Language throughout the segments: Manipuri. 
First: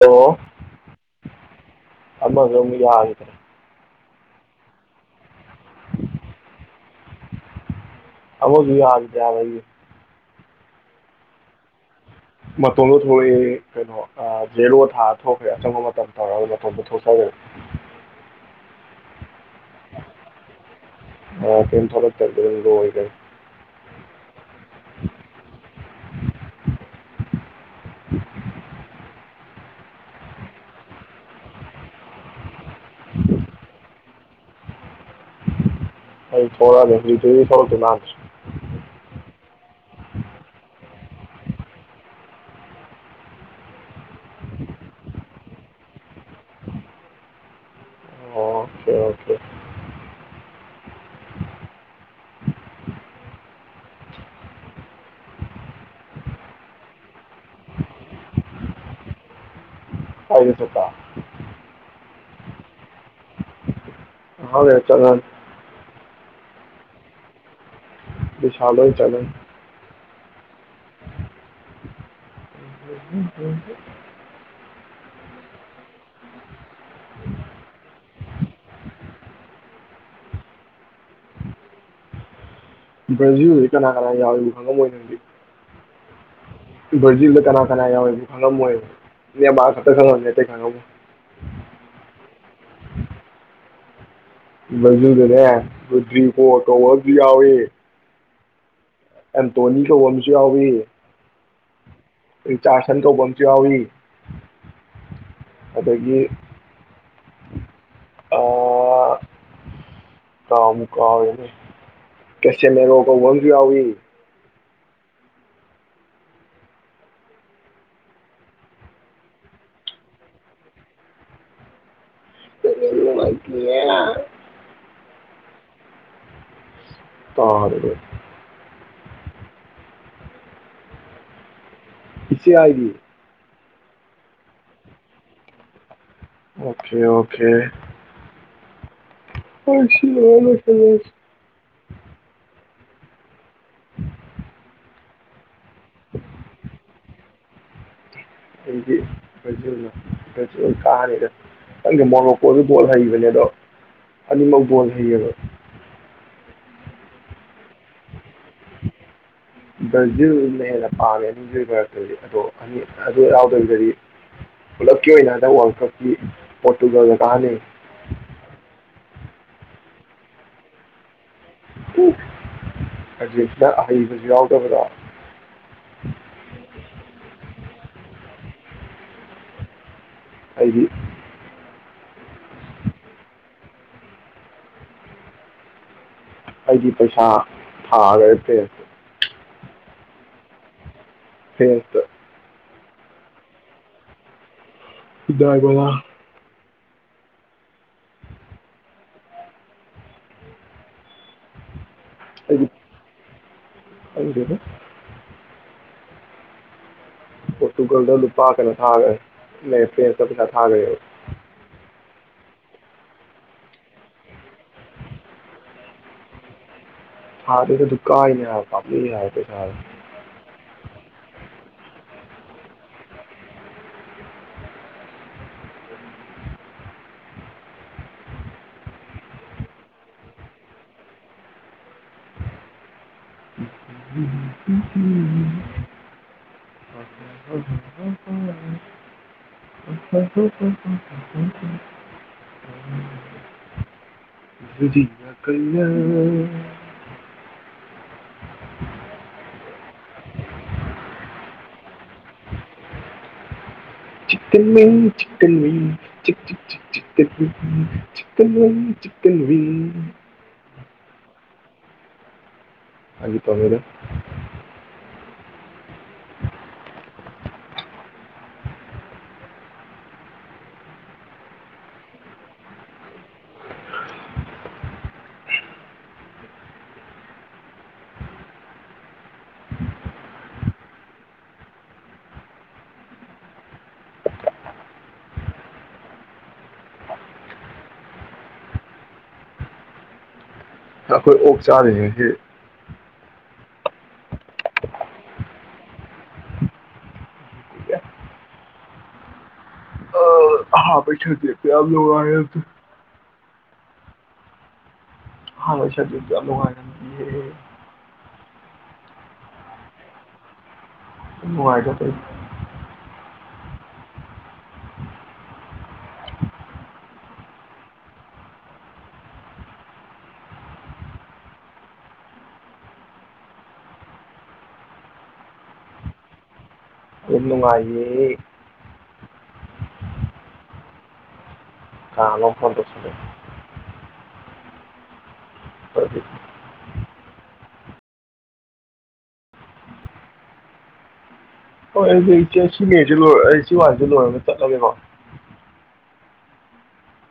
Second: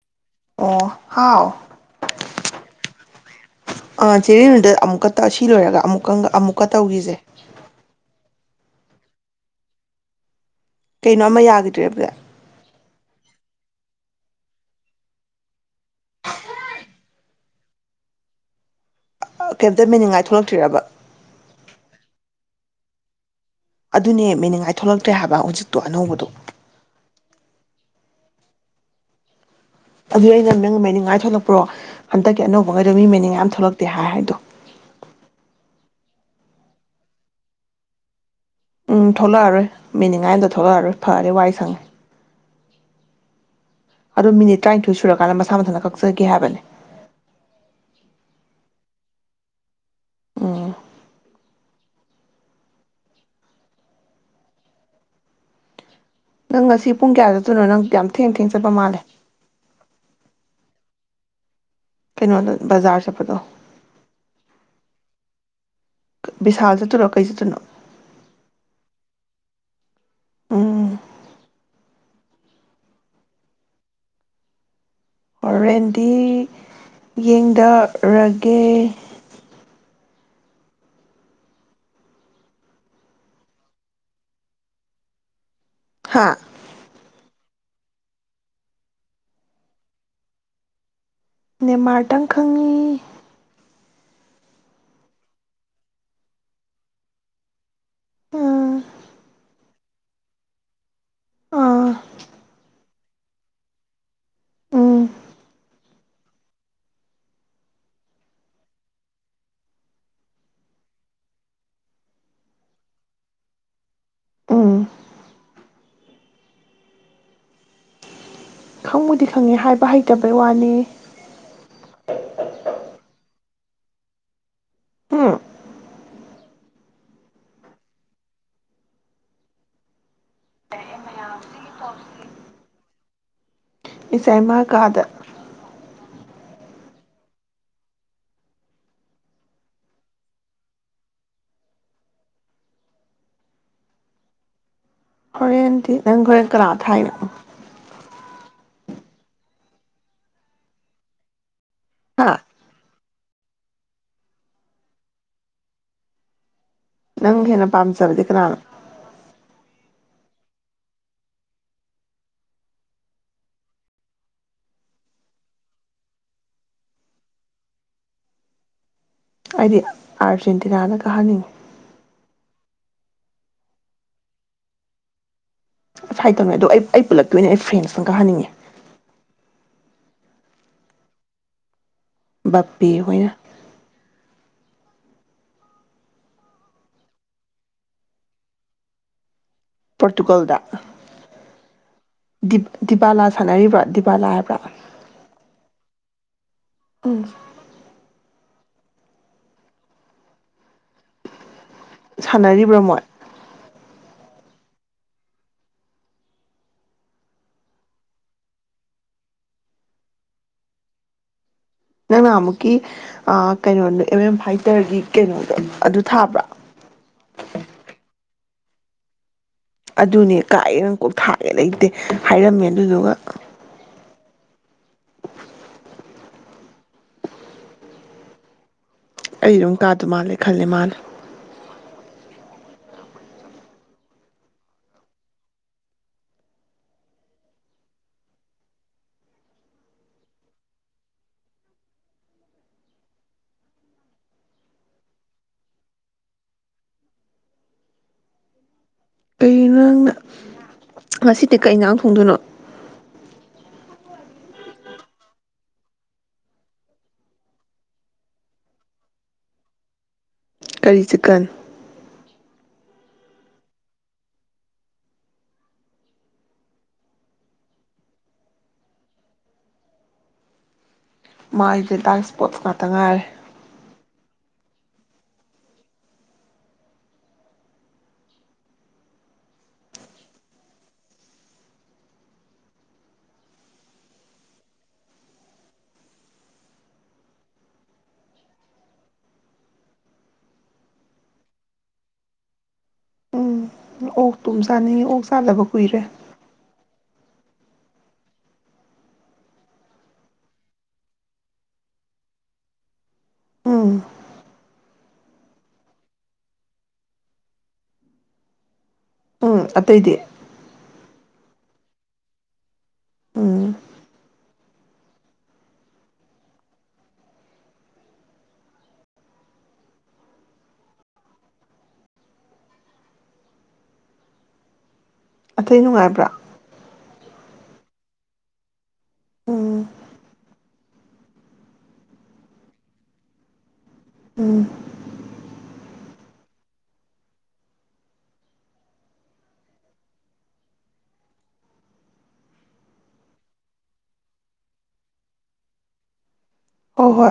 ꯍꯜꯂꯣ ꯑꯣ ꯍꯥꯎ ꯑꯃꯒ ꯑꯃꯨꯛ ꯌꯥꯒꯤ [unintelligible] ꯆꯦꯔꯗ ꯑꯃꯨꯛꯀ ꯁꯤ ꯂꯣꯏꯔꯒ ꯑꯃꯨꯛꯀ ꯑꯃꯨꯛꯀ ꯇꯧꯈꯤꯁꯦ ꯑꯃꯗꯣ ꯌꯥꯒꯤꯗ꯭ꯔꯦ ꯍꯥꯢꯕ ꯑꯩꯒꯤ ꯀꯩꯅꯣ ꯑꯃ ꯌꯥꯒꯤꯗ꯭ꯔꯦꯕꯂꯦ ꯃꯇꯣꯝꯇ ꯊꯣꯔꯛꯏ ꯀꯩꯅꯣ ꯑ ꯖꯦꯔꯣ ꯊꯣꯛꯈ꯭ꯔꯦ ꯑꯆꯪꯕ ꯃꯇꯝ ꯇꯧꯔꯒ ꯃꯇꯣꯝꯗ ꯊꯣꯛꯆꯒ꯭ꯔꯤꯕ ꯀꯩꯝꯇ ꯃꯦꯅꯤꯡꯉꯥꯏ ꯊꯣꯛꯂꯛꯇ꯭ꯔꯦꯕ ꯑ ꯀꯩ ꯊꯣꯂꯛꯇꯕꯤꯗ ꯂꯣꯢꯒ꯭ꯔꯦ ꯑꯗꯨꯅꯦ ꯃꯦꯅꯤꯡꯉꯥꯏ ꯊꯣꯛꯂꯛꯇ꯭ꯔꯦ ꯍꯥꯏꯕ ꯍꯧꯖꯤꯛꯇꯣ ꯑꯅꯧꯕꯗꯣ [unintelligible] ꯑꯗꯨ ꯑꯩꯅ ꯅꯪ ꯃꯦꯅꯤꯡꯉꯥꯏ ꯊꯣꯛꯂꯛꯄ꯭ꯔꯣ ꯍꯟꯗꯛꯀꯤ ꯑꯅꯧꯕ ꯃꯗꯨꯗ ꯃꯦꯟꯅꯤꯡ ꯑꯝ ꯊꯣꯛꯂꯛꯇꯦ ꯍꯥꯏ ꯍꯥꯏꯗꯨ ꯑꯩ ꯊꯣꯔꯛꯑꯒ ꯍꯨꯖꯤꯛꯐꯥꯎꯃꯩ ꯊꯣꯔꯛꯇꯧ ꯃꯥꯟꯗꯦ ꯎꯝ ꯊꯣꯛꯂꯛꯑꯔꯣꯏ ꯃꯦꯅꯤꯡꯉꯥꯏ ꯑꯝꯇ ꯊꯣꯛꯂꯛꯑꯔꯣꯏ ꯐꯔꯦ ꯋꯥꯏ ꯁꯪꯉꯦ ꯑꯗꯣ ꯃꯤꯅꯤꯠ ꯇꯔꯥꯅꯤꯊꯣꯏ ꯁꯨꯔꯀꯥꯟꯗ ꯃꯁꯥ ꯃꯊꯟꯇ ꯀꯛꯆꯒꯤ ꯍꯥꯏꯕꯅꯦ ꯑꯣꯀꯦ ꯑꯣꯀꯦ ꯎꯝ ꯅꯪ ꯉꯁꯤ ꯄꯨꯡ ꯀꯌꯥ ꯆꯠꯇꯣꯏꯅꯣ ꯅꯪ ꯌꯥꯝ ꯊꯦꯡ ꯊꯦꯡ ꯆꯠꯄ ꯃꯥꯜꯂꯦ ꯀꯥꯏꯗ ꯆꯠꯄ ꯀꯩꯅꯣꯗꯣ ꯕꯖꯥꯔ ꯆꯠꯄꯗꯣ ꯉꯍꯥꯛ ꯂꯩꯔ ꯆꯠꯂꯅꯤ ꯕꯤꯁꯥꯜ ꯆꯠꯇꯔꯣ ꯀꯩ ꯆꯠꯇꯣꯏꯅꯣ ꯚꯤꯁꯥꯜꯗ ꯑꯣꯢ ꯆꯠꯂꯅꯤ ꯎꯝ [unintelligible] ꯍꯣꯔꯦꯟꯗꯤ ꯌꯦꯡꯗꯔꯒꯦ ꯕ꯭ꯔꯥꯖꯤꯜꯁ ꯀꯅꯥ ꯀꯅꯥ ꯌꯥꯎꯕꯅꯣꯁꯨ ꯈꯪꯉꯂꯝꯃꯣꯏ ꯅꯪꯗꯤ ꯍꯥꯥ ꯕ꯭ꯔꯖꯤꯜꯗ ꯀꯅꯥ ꯀꯅꯥ ꯌꯥꯎꯏꯁꯨ ꯈꯪꯂꯝꯃꯣꯢꯕ ꯅꯦꯃꯥꯔ ꯈꯛꯇ ꯈꯪꯂꯝꯅꯤ ꯑꯇꯩ ꯈꯪꯉꯝꯃꯣꯢ ꯅꯦꯃꯥꯔꯇꯪ ꯈꯪꯉꯤ ꯕ꯭ꯔꯖꯤꯜꯗꯅꯦ ꯔꯨꯇ꯭ꯔꯤ ꯕꯣꯔ ꯀꯧꯕ ꯑꯃꯁꯨ ꯌꯥꯋꯦ ꯎꯝ ꯑꯦꯟꯇꯣꯅꯤ ꯀꯧꯕ ꯑꯃꯁꯨ ꯌꯥꯎꯋꯦ ꯑꯥ ꯔꯤꯆꯥꯁꯟ ꯀꯧꯕ ꯑꯃꯁꯨ ꯌꯥꯎꯏ ꯎꯝ ꯑꯗꯒꯤ ꯑ ꯀꯥꯎꯕꯨ ꯀꯥꯎꯔꯦꯅꯦ ꯀꯦꯆꯦꯂꯦꯔꯣ ꯀꯧꯕ ꯑꯃꯁꯨ ꯌꯥꯎꯏ ꯎꯝ ꯈꯪꯕꯨꯗꯤ ꯈꯪꯉꯦ ꯍꯥꯏꯕ ꯍꯩꯇꯕꯩ ꯋꯥꯅꯦ ꯑꯗꯒꯤꯅꯦ ꯎꯝ ꯇꯥꯔꯦ ꯏꯆꯦꯌꯥꯏꯒꯤ ꯏꯆꯥꯏꯃꯥ ꯀꯥꯗ ꯑꯣꯀꯦ ꯑꯣꯀꯦ ꯑꯣꯀꯦ ꯑꯣꯀꯦ [unintelligible] ꯔꯦꯟ ꯅꯪ ꯍꯣꯔꯦꯟ ꯀꯅꯥ ꯊꯥꯏꯅꯣ [unintelligible] ꯀꯥꯅꯤꯗ ꯈꯪꯗꯦ ꯍꯥ ꯃꯣꯔꯣꯀꯣꯁꯨ ꯕꯣꯜ ꯍꯩꯕꯅꯦ ꯑꯗꯣ ꯑꯅꯤꯃꯛ ꯕꯣꯜ ꯍꯩꯌꯦꯕ ꯅꯪ ꯍꯦꯟꯅ ꯄꯥꯝꯖꯕꯗꯤ ꯀꯅꯥꯅꯣ ꯕ꯭ꯔꯥꯖꯤꯜꯅ ꯍꯦꯟꯅ ꯄꯥꯝꯃꯦ ꯑꯅꯤꯗꯨꯒꯤ ꯃꯔꯛꯇꯗꯤ ꯑꯗꯣ ꯑꯅꯤ ꯑꯗꯨ ꯌꯥꯎꯗꯕꯤꯗ ꯄꯨꯂꯞꯀꯤ ꯑꯣꯏꯅ ꯍꯟꯗꯛ ꯋꯥꯔꯜ ꯀꯞꯀꯤ ꯄꯣꯔꯇꯨꯒꯜꯅ ꯀꯥꯍꯟꯅꯤꯡꯏ ꯑꯩꯗꯤ ꯑꯥꯔꯖꯦꯟꯇꯤꯅꯥꯅ ꯀꯥꯍꯟꯅꯤꯡꯉꯦ ꯎ ꯑꯔꯖꯦꯟꯇꯤꯅ ꯑꯍꯩꯕꯁꯨ ꯌꯥꯎꯗꯕꯗꯣ ꯑꯁ ꯍꯩꯇꯝꯅꯦ ꯑꯗꯣ ꯑꯩ ꯑꯩ ꯄꯨꯜꯂꯞꯀꯤ ꯑꯣꯏꯅ ꯑꯩ ꯐ꯭ꯔꯦꯟꯁꯅ ꯀꯥꯍꯟꯅꯤꯡꯉꯦ ꯑꯩꯗꯤ ꯕꯞꯄꯦ ꯍꯣꯏꯅ ꯑꯩꯗꯤ ꯄꯩꯁꯥ ꯊꯥꯒ꯭ꯔꯦ ꯐ꯭ꯔꯦꯟꯁꯇ ꯄꯣꯔꯇꯨꯒꯜꯗ ꯐ꯭ꯔꯦꯟꯁꯇ ꯗꯤꯕꯥꯂꯥ ꯁꯥꯟꯅꯔꯤꯕ꯭ꯔꯥ ꯗꯤꯕꯥꯂꯥ ꯍꯥꯏꯕ꯭ꯔꯥ ꯁꯤꯗꯥꯏꯕꯣꯂ ꯎꯝ ꯑꯩꯗꯤ ꯁꯥꯟꯅꯔꯤꯕ꯭ꯔꯥ ꯃꯣꯏ ꯈꯪꯗꯦꯗ ꯄꯣꯔꯇꯨꯒꯜꯗ ꯂꯨꯄꯥ ꯀꯩꯅꯣ ꯊꯥꯒ꯭ꯔꯦ ꯐ꯭ꯔꯦꯟꯁꯇ ꯄꯩꯁꯥ ꯊꯥꯒ꯭ꯔꯦꯕ ꯅꯪ ꯅꯍꯥꯟꯃꯨꯛꯀꯤ ꯑ ꯀꯩꯅꯣꯗꯣ ꯑꯦꯝ ꯑꯦꯝ ꯐꯥꯏꯇꯔꯒꯤ ꯀꯩꯅꯣꯗꯣ ꯑꯗꯨ ꯊꯥꯕ꯭ꯔꯥ ꯊꯥꯗ꯭ꯔꯒꯁꯨ ꯀꯥꯏꯅꯦ ꯍꯥꯏꯕ ꯄꯥꯝꯃꯨꯏ ꯍꯥꯏꯕ ꯄꯩꯁꯥꯗꯣ ꯑꯗꯨꯅꯦ ꯀꯥꯏꯌꯦ ꯅꯪ ꯀꯣꯛ ꯊꯥꯒꯦ ꯂꯩꯇꯦ ꯍꯥꯏꯔꯝꯃꯦ ꯑꯗꯨꯗꯨꯒ ꯑꯩ ꯑꯗꯨꯝ ꯀꯥꯗꯧ ꯃꯥꯜꯂꯦ ꯈꯜꯂꯦ ꯃꯥꯜꯂꯦ [unintelligible] [inaudible] ꯀꯩꯅꯣ ꯅꯪꯅ ꯉꯁꯤꯗꯤ ꯀꯩ ꯌꯦꯟꯖꯥꯡ ꯊꯣꯡꯗꯣꯏꯅꯣ ꯆꯤꯀꯟꯅꯦ ꯆꯤꯀꯟꯅꯦ ꯆꯤ ꯆꯤ ꯆꯤ ꯆꯤꯀꯟ ꯆꯤꯀꯟ ꯋꯤꯡ ꯀꯔꯤ ꯆꯤꯛꯀꯟ ꯐꯒꯤ ꯇꯧꯕꯅꯤꯗ [inaudible] ꯃꯥꯥꯏꯗ ꯗꯥꯛ ꯏꯁꯄꯣꯔꯠꯁ ꯉꯥꯛꯇ ꯉꯥꯏꯔꯦ ꯑꯩꯈꯣꯏ ꯑꯣꯛ ꯆꯥꯗꯨꯏꯅꯦ ꯉꯁꯤ ꯎꯝ ꯑꯣꯛ ꯇꯨꯝ ꯆꯥꯅꯤꯡꯉꯤ ꯑꯣꯛ ꯆꯥꯗꯕ ꯀꯨꯏꯔꯦ ꯑꯍꯥꯟꯕꯩ ꯁꯕꯖꯦꯛꯇꯣ ꯌꯥꯃ ꯅꯨꯡꯉꯥꯏꯔꯝꯗꯦ ꯎꯝ ꯑꯍꯥꯟꯕꯩꯪ ꯁꯕꯖꯦꯛ ꯇꯣ ꯌꯥꯝ ꯅꯨꯉꯥꯏꯔꯝꯗꯤꯌꯦ ꯎꯝ ꯑꯇꯩꯗꯤ ꯅꯨꯡꯉꯥꯏꯗ ꯑꯇꯩꯗꯤ ꯎꯝ ꯑꯇꯩ ꯅꯨꯡꯉꯥꯏꯕ꯭ꯔꯥ ꯂꯣꯏ ꯅꯨꯡꯉꯥꯏꯦꯌꯦ ꯎꯝ ꯀꯅꯥꯅꯣꯝ ꯐꯣꯟꯇꯧꯁꯤꯜꯂꯦ ꯎꯝ ꯐ ꯍꯣꯏ ꯑꯩꯪꯁꯤ ꯆꯦ ꯁꯤ ꯋꯥꯖꯦ ꯂꯣꯏꯔꯒ ꯆꯠꯂꯒꯦꯀꯣ ꯍꯣꯏ ꯍꯣꯏ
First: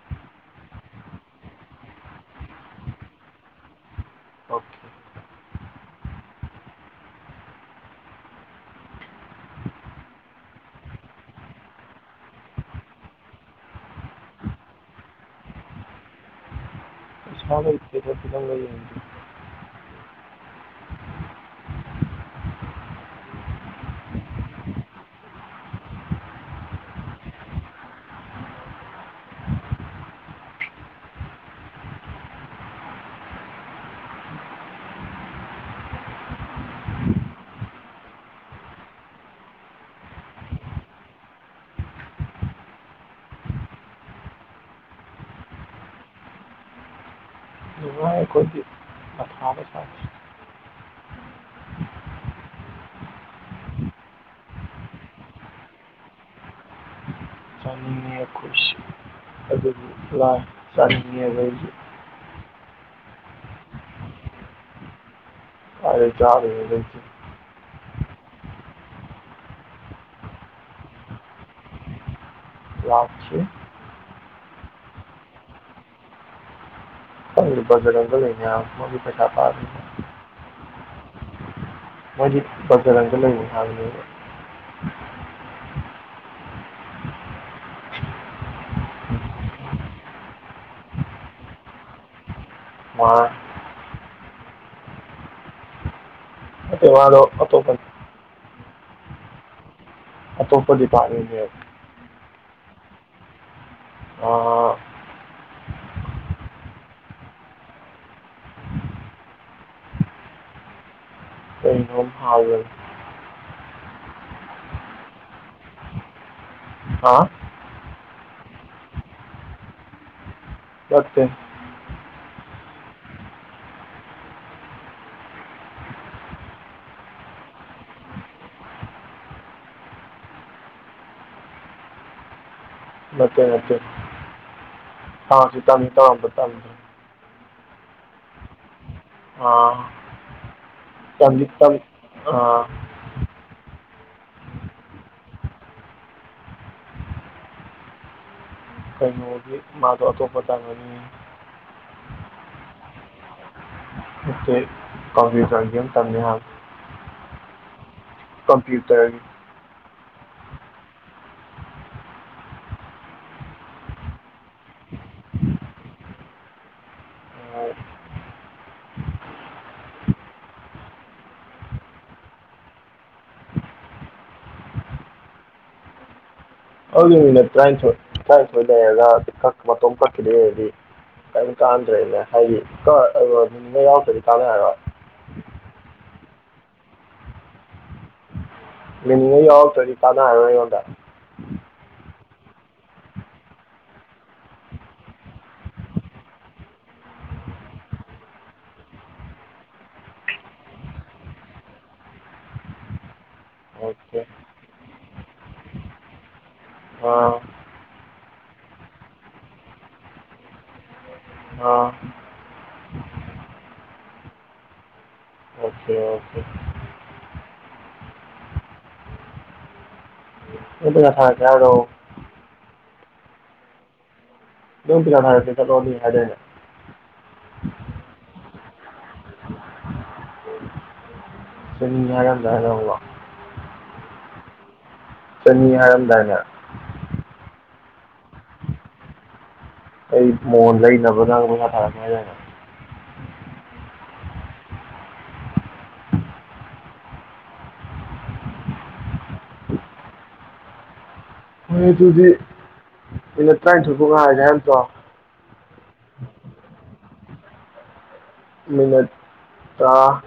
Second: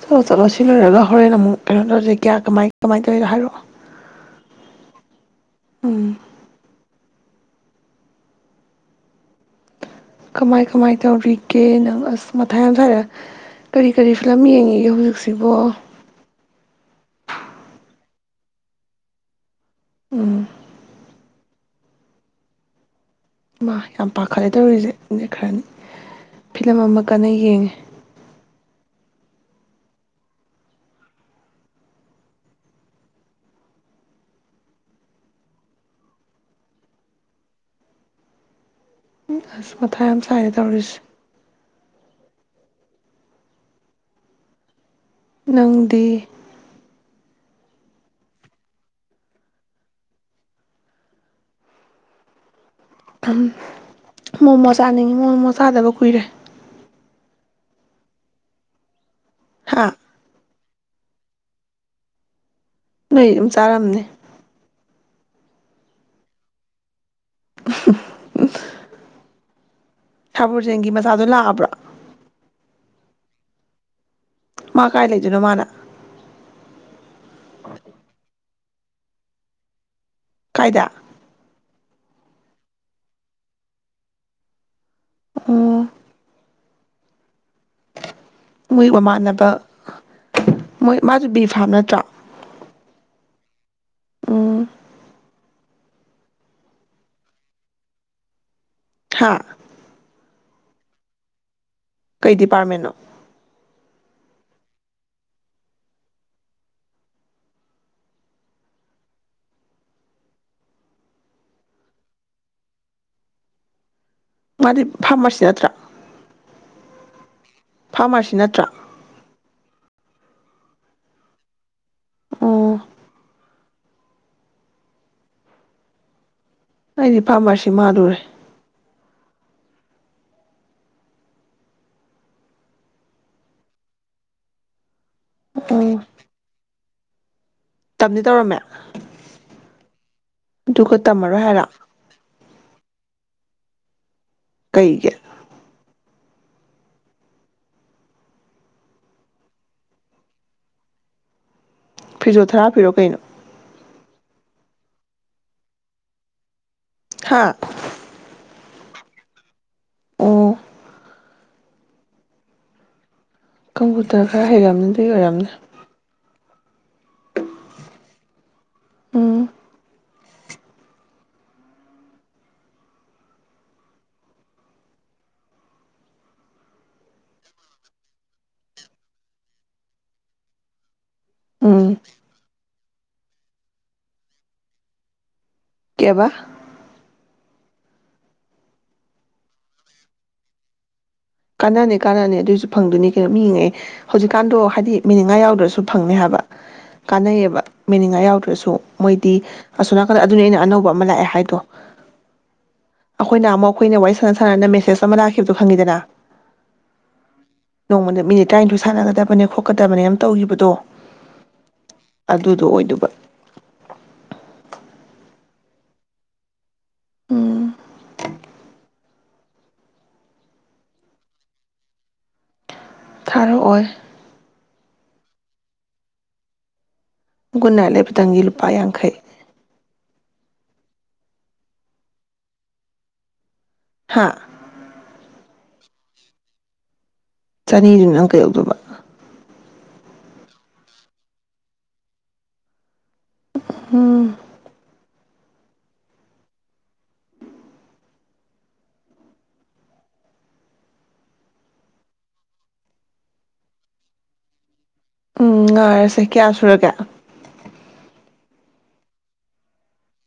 ꯆꯠꯂꯣ ꯆꯠꯂꯣ ꯁꯤ ꯂꯣꯏꯔꯒ ꯍꯣꯔꯦꯟ ꯑꯃꯨꯛ ꯀꯩꯅꯣ ꯇꯧꯁꯤ ꯀꯌꯥ ꯀꯃꯥꯏ ꯀꯃꯥꯏꯅ ꯇꯧꯔꯤꯅꯣ ꯍꯥꯏꯔꯛꯑꯣ ꯑꯣꯀꯦ ꯎꯝ ꯀꯃꯥꯏ ꯀꯃꯥꯏ ꯇꯧꯔꯤꯒꯦ ꯅꯪ ꯑꯁ ꯃꯊꯥꯏ ꯌꯥꯝ ꯁꯥꯏꯗ ꯀꯔꯤ ꯀꯔꯤ ꯐꯤꯂꯝ ꯌꯦꯡꯉꯤꯒꯦ ꯍꯧꯖꯤꯛꯁꯤꯕꯣ ꯄꯩꯁꯥ ꯂꯩꯇꯦꯗ ꯐꯤꯂꯝꯒ ꯌꯦꯡꯒꯦ ꯎꯝ ꯏꯃꯥ ꯌꯥꯝ ꯄꯥꯈꯠꯂꯦ ꯇꯧꯔꯤꯁꯦ ꯃꯦꯠ ꯈꯔꯅꯤ ꯐꯤꯂꯝ ꯑꯃ ꯀꯟꯅ ꯌꯦꯡꯉꯦ ꯑꯁ ꯃꯊꯥ ꯌꯥꯝ ꯁꯥꯏꯗ ꯇꯧꯔꯤꯁꯦ ꯅꯪꯗꯤ [unintelligible] ꯁꯥꯗꯦ ꯃꯣꯃꯣ ꯆꯥꯅꯤꯡꯉꯤ ꯃꯣꯃꯣ ꯆꯥꯗꯕ ꯀꯨꯏꯔꯦ ꯆꯥꯅꯤꯡꯉꯦ ꯑꯩꯈꯣꯏꯁꯦ ꯍꯥ [unintelligible] ꯅꯣꯏ ꯑꯗꯨꯝ ꯆꯥꯔꯝꯅꯤ ꯀꯥꯏꯗꯒꯤ ꯆꯥꯗꯣꯏꯅꯣꯗ ꯏꯆꯦ ꯁꯥꯔ ꯕ꯭ꯔꯣꯖꯦꯟꯒꯤ ꯃꯆꯥꯗꯣ ꯂꯥꯛ ꯑꯕ꯭ꯔꯣ ꯂꯥꯛꯇꯔꯤ ꯃꯥ ꯀꯥꯏ ꯂꯩꯗꯣꯏꯅꯣ ꯃꯥꯅ ꯈꯪꯗꯦ ꯕꯖꯔꯪꯗ ꯂꯩꯅꯤ ꯍꯥꯏꯕꯅꯤ ꯃꯥꯗꯤ ꯄꯩꯁꯥ ꯄꯥꯏꯕꯅꯤꯅ ꯀꯥꯏꯗ ꯃꯣꯏꯗꯤ ꯕꯖꯔꯪꯗ ꯂꯩꯅꯤ ꯍꯥꯏꯕ ꯅꯦꯕ ꯑꯣ ꯃꯣꯏ ꯃꯃꯥꯟꯅꯕ ꯃꯣꯏ ꯃꯥꯁꯨ ꯕꯤ ꯐꯥꯝ ꯅꯠꯇ꯭ꯔꯣ ꯃꯥꯟꯅꯦ ꯑꯣ [unintelligible] ꯍꯥꯥ ꯑꯇꯣꯞꯄ ꯗꯤꯄꯥ꯭ꯔꯠꯃꯦꯟꯅꯦ ꯀꯩ ꯗꯤꯄꯥ꯭ꯔꯠꯃꯦꯟꯇ ꯅꯣ ꯑ ꯍꯥꯎꯋꯦ ꯃꯗꯤ ꯐꯥꯝꯃꯔꯁꯤ ꯅꯠꯇ꯭ꯔꯥ ꯍꯥꯥ ꯐꯥꯝꯃꯥꯔꯁꯤ ꯅꯠꯇ꯭ꯔꯥ ꯅꯠꯇꯦ ꯑꯣ ꯑꯩꯗꯤ ꯐꯥꯝꯃꯥꯔꯁꯤ ꯃꯥꯜꯂꯨꯔꯦ ꯅꯠꯇꯦ ꯅꯠꯇꯦ ꯐꯥꯝꯃꯥꯔꯁꯤ ꯇꯝꯅꯤ ꯇꯧꯔꯝꯕ ꯇꯝꯗ꯭ꯔꯦ ꯇꯝꯗꯤ ꯇꯧꯔꯝꯃꯦ ꯑꯥ ꯑꯗꯨꯒ ꯇꯝꯃꯔꯣꯏ ꯇꯝꯗꯤ ꯍꯥꯏꯔꯣ ꯇꯝ ꯑꯥ ꯀꯩꯒꯤ ꯀꯩꯅꯣꯒꯤ ꯃꯥꯗꯣ ꯑꯇꯣꯞꯄ ꯇꯥꯝꯃꯅꯤꯌꯦ ꯐꯤꯖꯣ ꯊꯔꯥꯞꯄꯤꯔꯣ ꯀꯩꯅꯣ ꯅꯠꯇꯦ ꯀꯝꯄ꯭ꯌꯨꯇꯔꯒꯤ ꯑꯃ ꯇꯝꯅꯤ ꯍꯥꯏꯕꯅꯤ ꯍꯥ ꯀꯝꯄ꯭ꯌꯨꯇꯔꯒꯤ ꯑꯣ ꯀꯝꯄ꯭ꯌꯨꯇꯔ ꯈꯔ ꯍꯩꯔꯝꯒꯅꯤ ꯑꯗꯨꯏ ꯑꯣꯏꯔꯝꯅꯤ ꯎꯝ ꯑꯗꯣ ꯃꯤꯅꯠ ꯇꯔꯥꯅꯤꯊꯣꯏ ꯇꯔꯥꯅꯤꯊꯣꯏ ꯂꯩꯔꯒ ꯃꯇꯣꯝ ꯀꯛꯈꯤ ꯗꯣꯏ ꯑꯣꯏꯔꯗꯤ ꯀꯌꯤꯝ ꯎꯝ ꯀꯥꯟꯅꯗ꯭ꯔꯦꯅꯦ ꯍꯥꯏꯗꯤ [unintelligible] ꯀꯦꯕ ꯌꯎꯔꯛꯇꯔꯗꯤ ꯀꯟꯅꯔꯣꯏ ꯑꯩꯑꯣꯟꯗ ꯀꯥꯟꯅꯅꯤ ꯀꯥꯟꯅꯅꯤ ꯑꯗꯨꯏꯁꯨ ꯐꯪꯗꯣꯏꯅꯤ ꯀꯩꯅꯣ ꯃꯤꯉꯦ ꯍꯧꯖꯤꯛꯀꯥꯟꯗꯣ ꯍꯥꯏꯗꯤ ꯃꯤꯅꯤꯡꯉꯥꯏ ꯌꯥꯎꯗ꯭ꯔꯁꯨ ꯐꯪꯅꯤ ꯍꯥꯏꯕ ꯀꯥꯟꯅꯩꯌꯦꯕ ꯃꯤꯅꯤꯡꯉꯥꯏ ꯌꯥꯎꯗ꯭ꯔꯁꯨ ꯃꯣꯏꯗꯤ ꯑꯁꯣꯝ ꯅꯥꯀꯟꯗ ꯑꯗꯨꯅꯤ ꯑꯩꯅ ꯑꯅꯧꯕ ꯑꯃ ꯂꯥꯛꯑꯦ ꯍꯥꯏꯗꯣ ꯑꯩꯈꯣꯏꯅ ꯑꯃꯨꯛ ꯑꯩꯈꯣꯏꯅ ꯋꯥꯔꯤ ꯑꯣꯀꯦ ꯁꯥꯟꯅ ꯁꯥꯟꯅꯅ ꯃꯦꯁꯦꯁ ꯑꯃ ꯂꯥꯛꯈꯤꯕꯗꯣ ꯈꯪꯉꯤꯗꯅ ꯑꯥ ꯅꯣꯡꯃꯗ ꯃꯤꯅꯤꯠ ꯇꯔꯥꯅꯤꯊꯣꯏ ꯁꯥꯟꯅꯒꯗꯕꯅꯦ ꯈꯣꯠꯀꯗꯕꯅꯦ ꯌꯥꯝ ꯇꯧꯒꯤꯕꯗꯣ ꯑꯥ ꯑꯗꯨꯗꯣ ꯑꯣꯏꯗꯣꯢꯕ ꯑꯣꯀꯦ ꯑꯣꯀꯦ ꯎꯝ ꯑꯩ ꯄꯩꯁꯥ ꯊꯥꯔꯛꯀꯦ ꯍꯥꯢꯔꯣ ꯊꯥꯔꯛꯑꯣꯏ [unintelligible] ꯒꯨꯠ ꯅꯥꯏꯠ ꯂꯩꯕꯗꯪꯒꯤ ꯂꯨꯄꯥ ꯌꯥꯡꯈꯩ [unintelligible] ꯍꯥꯥ ꯆꯅꯤ ꯍꯥꯏꯔꯝꯗꯥꯏꯅꯦ ꯆꯅꯤꯗꯨꯅ ꯅꯪ ꯀꯩꯗꯧꯗꯨꯕ ꯑꯩ ꯃꯣꯟ ꯂꯩꯅꯕ ꯅꯪ ꯄꯩꯁꯥ ꯊꯥꯔꯛꯀꯦ ꯍꯥꯏꯗꯥꯏꯅꯦ ꯎꯝ ꯍꯣꯏ ꯑꯗꯨꯨꯗꯤ ꯃꯤꯅꯠ ꯇꯥ꯭ꯏꯟꯊꯣꯏꯕꯨ ꯉꯥꯏꯔꯒꯦ ꯍꯥꯏ ꯅꯠꯇ꯭ꯔꯣ ꯎꯝ ꯉꯥꯏꯔꯁꯦ ꯀꯌꯥ ꯁꯨꯔꯒꯦ ꯃꯤꯅꯠ ꯇꯔꯥ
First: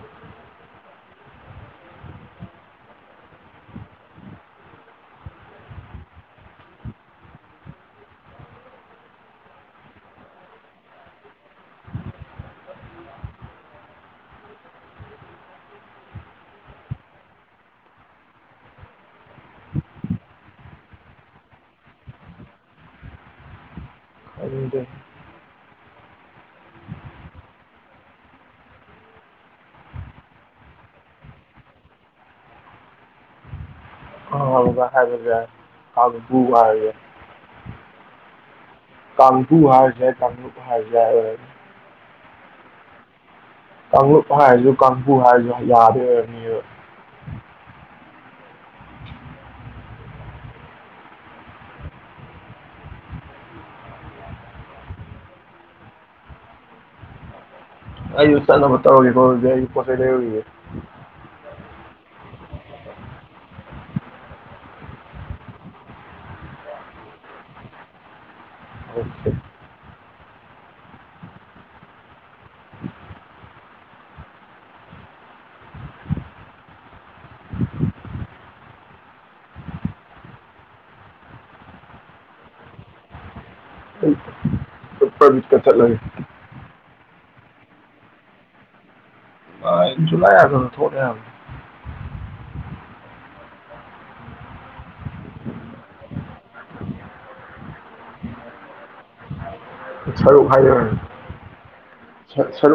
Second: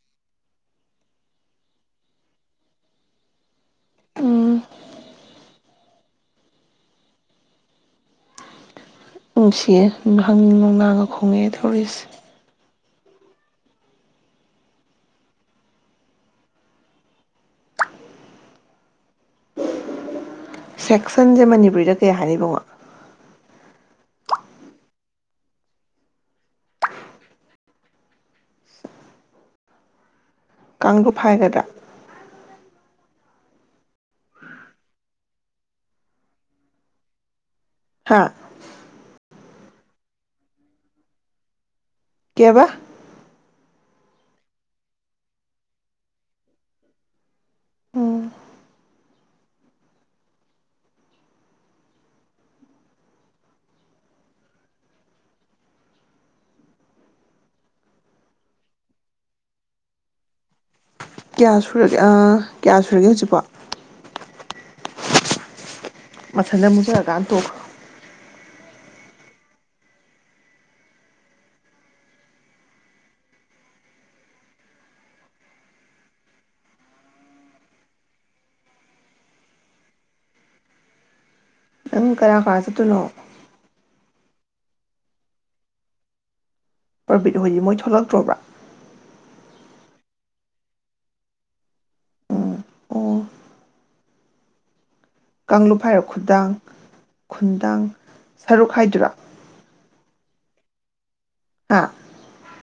ꯎꯝ ꯅꯨꯡꯁꯤꯌꯦ ꯍꯥꯡꯅꯤꯡ ꯅꯣꯡꯅꯥꯡꯒ ꯈꯣꯡꯉꯛꯑꯦ ꯇꯧꯔꯤꯁꯦ ꯁꯦꯛꯁꯟꯁꯦ ꯃꯅꯤꯄꯨꯔꯤꯗ ꯀꯩ ꯍꯥꯏꯅꯤ ꯕꯨꯉꯣ ꯑꯅꯤꯗꯤ ꯀꯥꯡꯂꯨꯞ ꯍꯥꯏꯒꯗ꯭ꯔꯥ [unintelligible] ꯍꯥꯥ ꯀꯥꯡꯕꯨꯨ ꯍꯥꯔꯖꯨ ꯌꯥꯏ ꯀꯥꯡꯂꯨꯞ ꯍꯥꯔꯔꯖꯨ ꯌꯥꯏ ꯀꯦꯕ ꯀꯥꯡꯂꯨꯞ ꯍꯥꯏꯔꯖꯨ ꯀꯥꯡꯕꯨ ꯍꯥꯏꯔꯖꯨ ꯌꯥꯗꯣꯢ ꯑꯣꯢꯔꯝꯅꯤꯕ ꯑꯝ ꯑꯩꯖꯨ ꯆꯠꯅꯕ ꯇꯧꯔꯒꯦꯀꯣ ꯗꯨꯗꯤ ꯑꯩ ꯄꯣꯠꯆꯩ ꯂꯩꯔꯨꯒꯤꯒꯦ ꯀꯌꯥ ꯁꯨꯔꯒꯦ ꯑꯥ ꯀꯌꯥ ꯁꯨꯔꯒꯦ ꯍꯧꯖꯤꯛꯄꯣ ꯃꯊꯟꯗ ꯃꯨꯠꯖꯔꯀꯥꯟ ꯇꯣꯛꯈꯔꯣ ꯅꯪ ꯀꯅꯥ ꯀꯥꯅ ꯆꯠꯇꯣꯢꯅꯣ ꯑꯩ [unintelligible] ꯄ꯭ꯔꯕꯤꯠ ꯍꯣꯏꯗꯤ ꯃꯣꯏ ꯊꯣꯛꯂꯛꯇ꯭ꯔꯣꯕ꯭ꯔꯥ ꯖꯨꯂꯥꯏ ꯑꯒꯁꯇ ꯊꯣꯛꯅꯤ ꯍꯥꯏꯕꯅꯦ ꯎꯝ ꯀꯥꯡꯂꯨꯞ ꯍꯥꯏꯔꯣ ꯈꯨꯗꯥꯡ ꯈꯨꯟꯗꯥꯡ ꯁꯔꯨꯛ ꯍꯥꯏꯗꯨꯔꯥ [unintelligible] ꯍꯥ [inaudible]